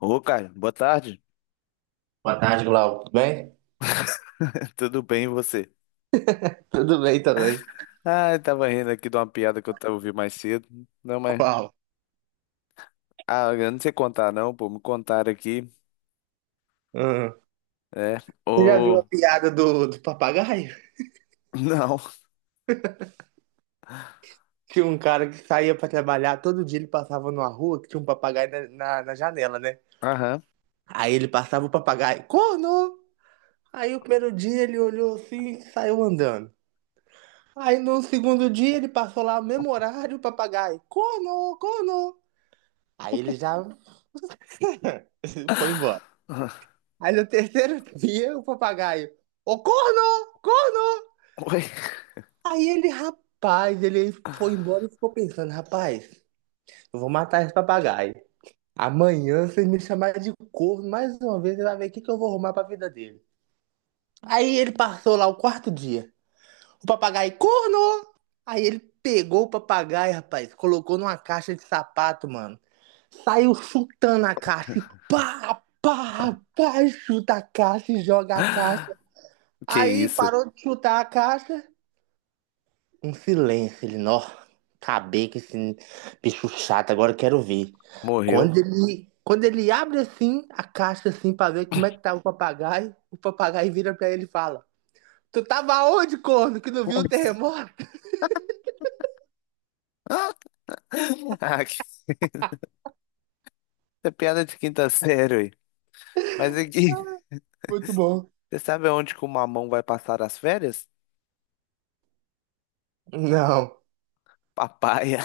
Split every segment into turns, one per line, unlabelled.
Ô, Caio, boa tarde.
Boa tarde, Glauco. Tudo bem?
Tudo bem, e você?
Tudo bem também.
Ah, eu tava rindo aqui de uma piada que eu tava ouvindo mais cedo. Não, mas.
Qual?
Ah, eu não sei contar, não, pô. Me contaram aqui.
Hum.
É.
Você já viu
Ô.
a piada do papagaio?
Não.
Tinha um cara que saía pra trabalhar, todo dia ele passava numa rua que tinha um papagaio na janela, né?
Aham.
Aí ele passava o papagaio, corno! Aí o primeiro dia ele olhou assim e saiu andando. Aí no segundo dia ele passou lá no mesmo horário, o papagaio, corno, corno! Aí ele já foi embora. Aí no terceiro dia o papagaio, ô corno, corno!
Oi.
Aí ele, rapaz, ele foi embora e ficou pensando, rapaz, eu vou matar esse papagaio. Amanhã, se ele me chamar de corno mais uma vez, ele vai ver o que que eu vou arrumar pra vida dele. Aí ele passou lá o quarto dia. O papagaio, corno! Aí ele pegou o papagaio, rapaz, colocou numa caixa de sapato, mano. Saiu chutando a caixa. E pá, pá, pá, chuta a caixa e joga a caixa.
Que
Aí
isso?
parou de chutar a caixa. Um silêncio, ele, nó, acabei com esse bicho chato, agora eu quero ver.
Morreu?
Quando ele abre assim a caixa assim pra ver como é que tá o papagaio vira pra ele e fala: Tu tava onde, corno, que não viu o terremoto?
Ah, que... é piada de quinta série, aí. Mas aqui,
Muito bom.
você sabe aonde que o mamão vai passar as férias?
Não.
Papaya.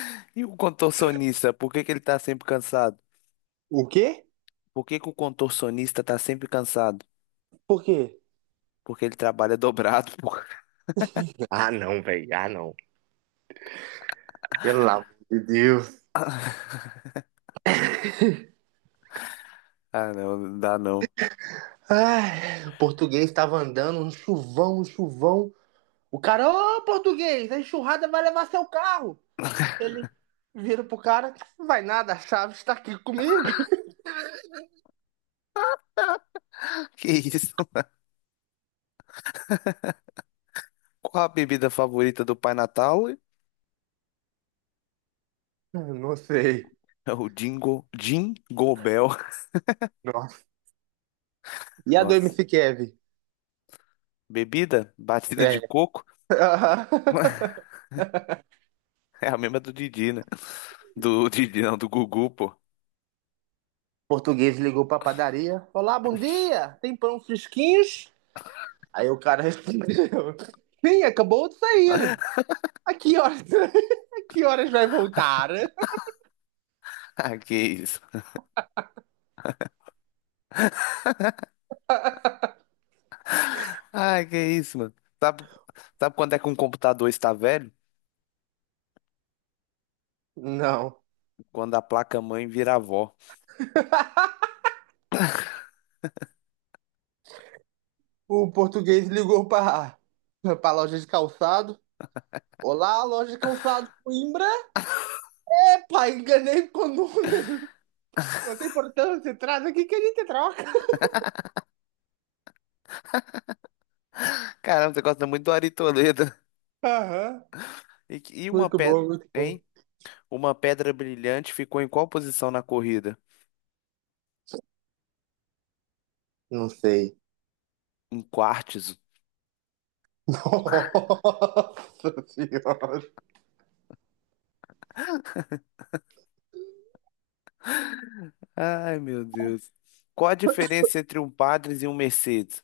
E o contorcionista, por que que ele tá sempre cansado?
O quê?
Por que que o contorcionista tá sempre cansado?
Por quê?
Porque ele trabalha dobrado, pô.
Ah, não, velho. Ah, não. Pelo amor de Deus.
Ah, não, não dá não.
Ai, o português tava andando, um chuvão, um chuvão. O cara, ô, português, a enxurrada vai levar seu carro. Ele, viro pro cara, não vai nada, a chave está aqui comigo.
Que isso? Qual a bebida favorita do Pai Natal?
Não sei.
É o Jingo, Jingle Bell.
Nossa. E a do
Nossa.
MC Kevin?
Bebida? Batida de
É.
coco?
Uhum.
É a mesma do Didi, né? Do Didi, não, do Gugu, pô.
Português ligou pra padaria. Olá, bom dia. Tem pão fresquinhos? Aí o cara respondeu. Sim, acabou de sair. A que horas, a que horas vai voltar?
Ah, que isso. Ah, que isso, mano. Sabe, sabe quando é que um computador está velho?
Não.
Quando a placa-mãe vira avó.
O português ligou pra loja de calçado. Olá, loja de calçado Coimbra. Pai, enganei com o número. Não tem importância, traz aqui que a gente troca.
Caramba, você gosta muito do Ari Toledo.
Aham.
E uma
Muito
pedra,
bom, muito bom.
hein? Uma pedra brilhante ficou em qual posição na corrida?
Não sei.
Em quartzo.
Nossa senhora.
Ai, meu Deus. Qual a diferença entre um Padres e um Mercedes?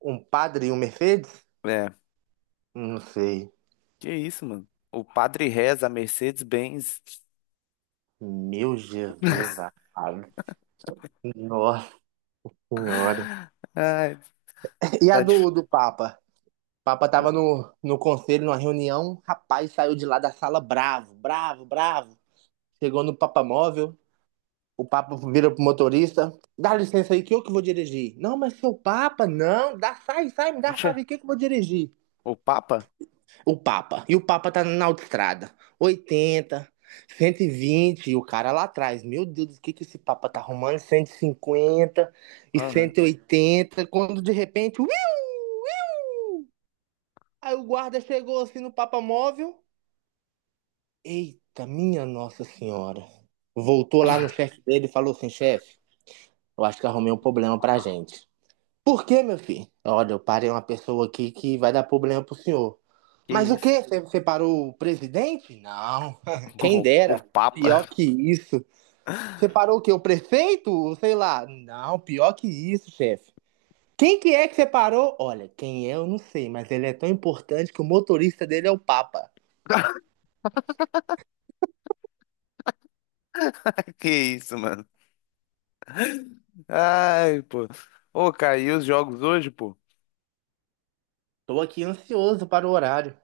Um padre e um Mercedes?
É,
Não sei.
que isso, mano? O padre reza, a Mercedes-Benz.
Meu Jesus amado. Nossa senhora.
Ai,
E a
tá
do,
difícil.
do Papa? O Papa tava no conselho, numa reunião. Rapaz, saiu de lá da sala bravo, bravo, bravo. Chegou no Papa Móvel. O Papa vira pro motorista. Dá licença aí que eu que vou dirigir. Não, mas seu Papa, não. Dá, sai, sai, me dá a
Poxa,
chave aqui que eu vou dirigir.
o Papa?
O Papa. E o Papa tá na autoestrada. 80, 120, e vinte, e o cara lá atrás. Meu Deus, o que que esse Papa tá arrumando? 150 e
Aham,
180, quando de repente, uiu, uiu, aí o guarda chegou assim no Papa móvel. Eita, minha Nossa Senhora. Voltou lá no chefe dele e falou assim, chefe, eu acho que arrumei um problema pra gente. Por quê, meu filho? Olha, eu parei uma pessoa aqui que vai dar problema pro senhor.
que
Mas o
isso.
quê? Você parou o presidente? Não. Quem
O, o
dera. Pior
Papa?
que isso. Você parou o quê? O prefeito? Sei lá. Não, pior que isso, chefe. Quem que é que você parou? Olha, quem é eu não sei, mas ele é tão importante que o motorista dele é o Papa.
Que isso, mano? Ai, pô. Ô, caiu os jogos hoje, pô.
Tô aqui ansioso para o horário.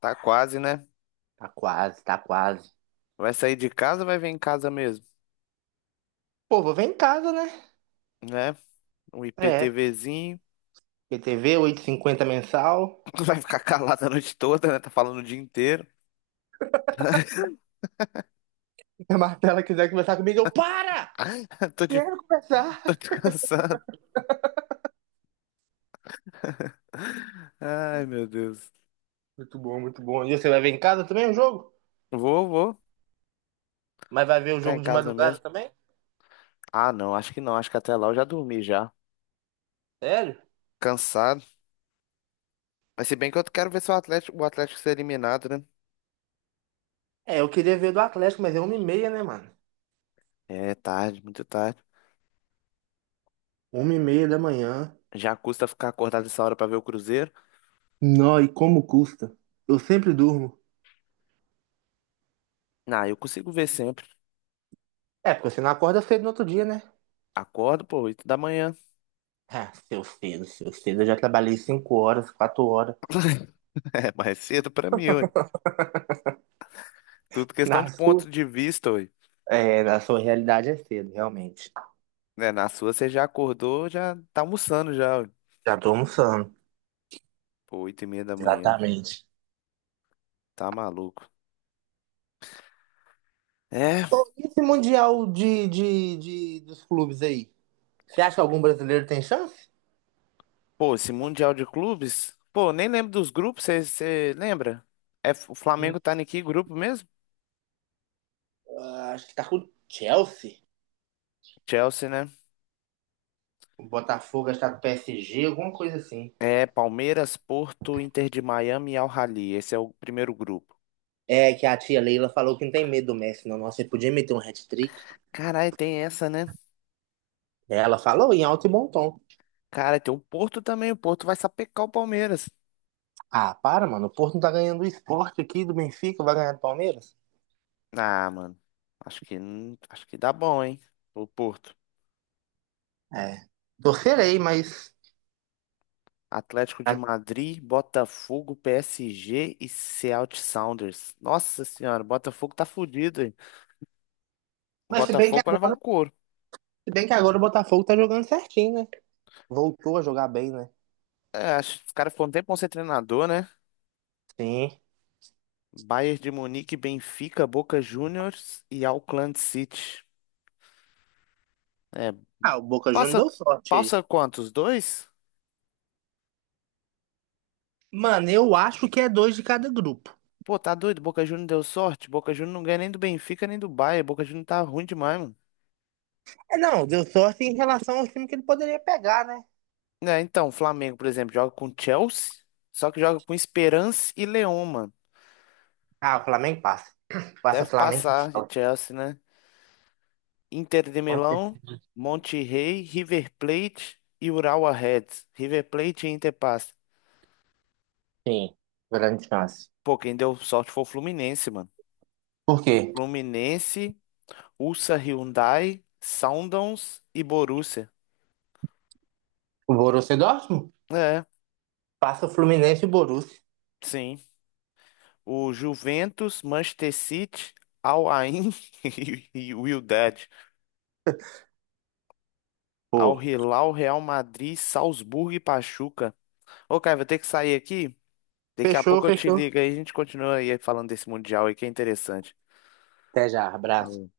Tá quase, né?
Tá quase, tá quase.
Vai sair de casa ou vai ver em casa mesmo?
Pô, vou ver em casa, né?
Né? Um
É.
IPTVzinho.
PTV, 8,50 mensal.
Vai ficar calado a noite toda, né? Tá falando o dia inteiro.
Se a Martela quiser conversar comigo, eu para!
Tô, de...
Quero começar.
Tô descansando. Ai, meu Deus.
Muito bom, muito bom. E você vai ver em casa também o jogo?
Vou, vou.
Mas vai ver o
Ficar em
jogo de
casa
madrugada
mesmo.
também?
Ah, não, acho que não. Acho que até lá eu já dormi já.
Sério?
Cansado. Mas se bem que eu quero ver se o Atlético ser eliminado, né?
É, eu queria ver do Atlético, mas é 1h30, né, mano?
É tarde, muito tarde.
1h30 da manhã.
Já custa ficar acordado essa hora pra ver o Cruzeiro?
Não, e como custa? Eu sempre durmo.
Não, eu consigo ver sempre.
É, porque você não acorda cedo no outro dia, né?
Acordo, pô, 8 da manhã.
Ah, seu cedo, seu cedo. Eu já trabalhei 5 horas, 4 horas.
É mais cedo pra mim, ué. Tudo questão
Na
de
sua,
ponto de vista, ué.
é, na sua realidade é cedo, realmente.
Né, na sua você já acordou, já tá almoçando já,
Já tô almoçando.
pô, 8:30 da manhã.
Exatamente.
Tá maluco. É,
E esse Mundial de dos clubes aí? Você acha que algum brasileiro tem chance?
pô, esse Mundial de Clubes. Pô, nem lembro dos grupos, você lembra? É, o Flamengo tá em que grupo mesmo?
Acho que tá com o Chelsea.
Chelsea, né?
O Botafogo está com o PSG, alguma coisa assim.
É, Palmeiras, Porto, Inter de Miami e Al Ahly. Esse é o primeiro grupo.
É, que a tia Leila falou que não tem medo do Messi, não. Nossa, ele podia meter um hat-trick.
Caralho, tem essa, né?
É, ela falou em alto e bom tom.
Cara, tem o Porto também. O Porto vai sapecar o Palmeiras.
Ah, para, mano. O Porto não tá ganhando o Sport aqui do Benfica, vai ganhar do Palmeiras?
Ah, mano. Acho que, não- acho que dá bom, hein? O Porto.
É. Torcerei, mas.
Atlético de Madrid, Botafogo, PSG e Seattle Sounders. Nossa senhora, o Botafogo tá fudido, hein? O
Mas se bem que
Botafogo vai levar um
agora,
couro.
se bem que agora o Botafogo tá jogando certinho, né? Voltou a jogar bem, né?
É, acho que os caras foram um tempo ser treinador, né?
Sim.
Bayern de Munique, Benfica, Boca Juniors e Auckland City. É,
Ah, o Boca Juniors
passa,
deu sorte aí.
passa quantos? Dois?
Mano, eu acho que é 2 de cada grupo.
Pô, tá doido, Boca Juniors deu sorte. Boca Juniors não ganha nem do Benfica nem do Bayern. Boca Juniors tá ruim demais, mano.
É, não, deu sorte em relação ao time que ele poderia pegar, né?
É, então, o Flamengo, por exemplo, joga com Chelsea, só que joga com Esperance e Leão, mano.
Ah, o Flamengo passa. Passa
Deve
Flamengo.
passar de Chelsea, né? Inter de Milão, Monterrey, River Plate e Urawa Reds. River Plate e Inter passa.
Sim, grande chance.
Pô, quem deu sorte foi o Fluminense, mano.
Por quê?
Fluminense, Ulsa Hyundai, Sundowns e Borussia.
O Borussia Dortmund?
É,
Passa o Fluminense e o Borussia.
sim. O Juventus, Manchester City, Al Ain e o Wydad. Al
Pô.
Hilal, Real Madrid, Salzburgo e Pachuca. Ô, cara, vou ter que sair aqui. Daqui a
Fechou,
pouco eu te
fechou.
ligo aí, a gente continua aí falando desse Mundial aí que é interessante.
Até já, abraço.
Falou.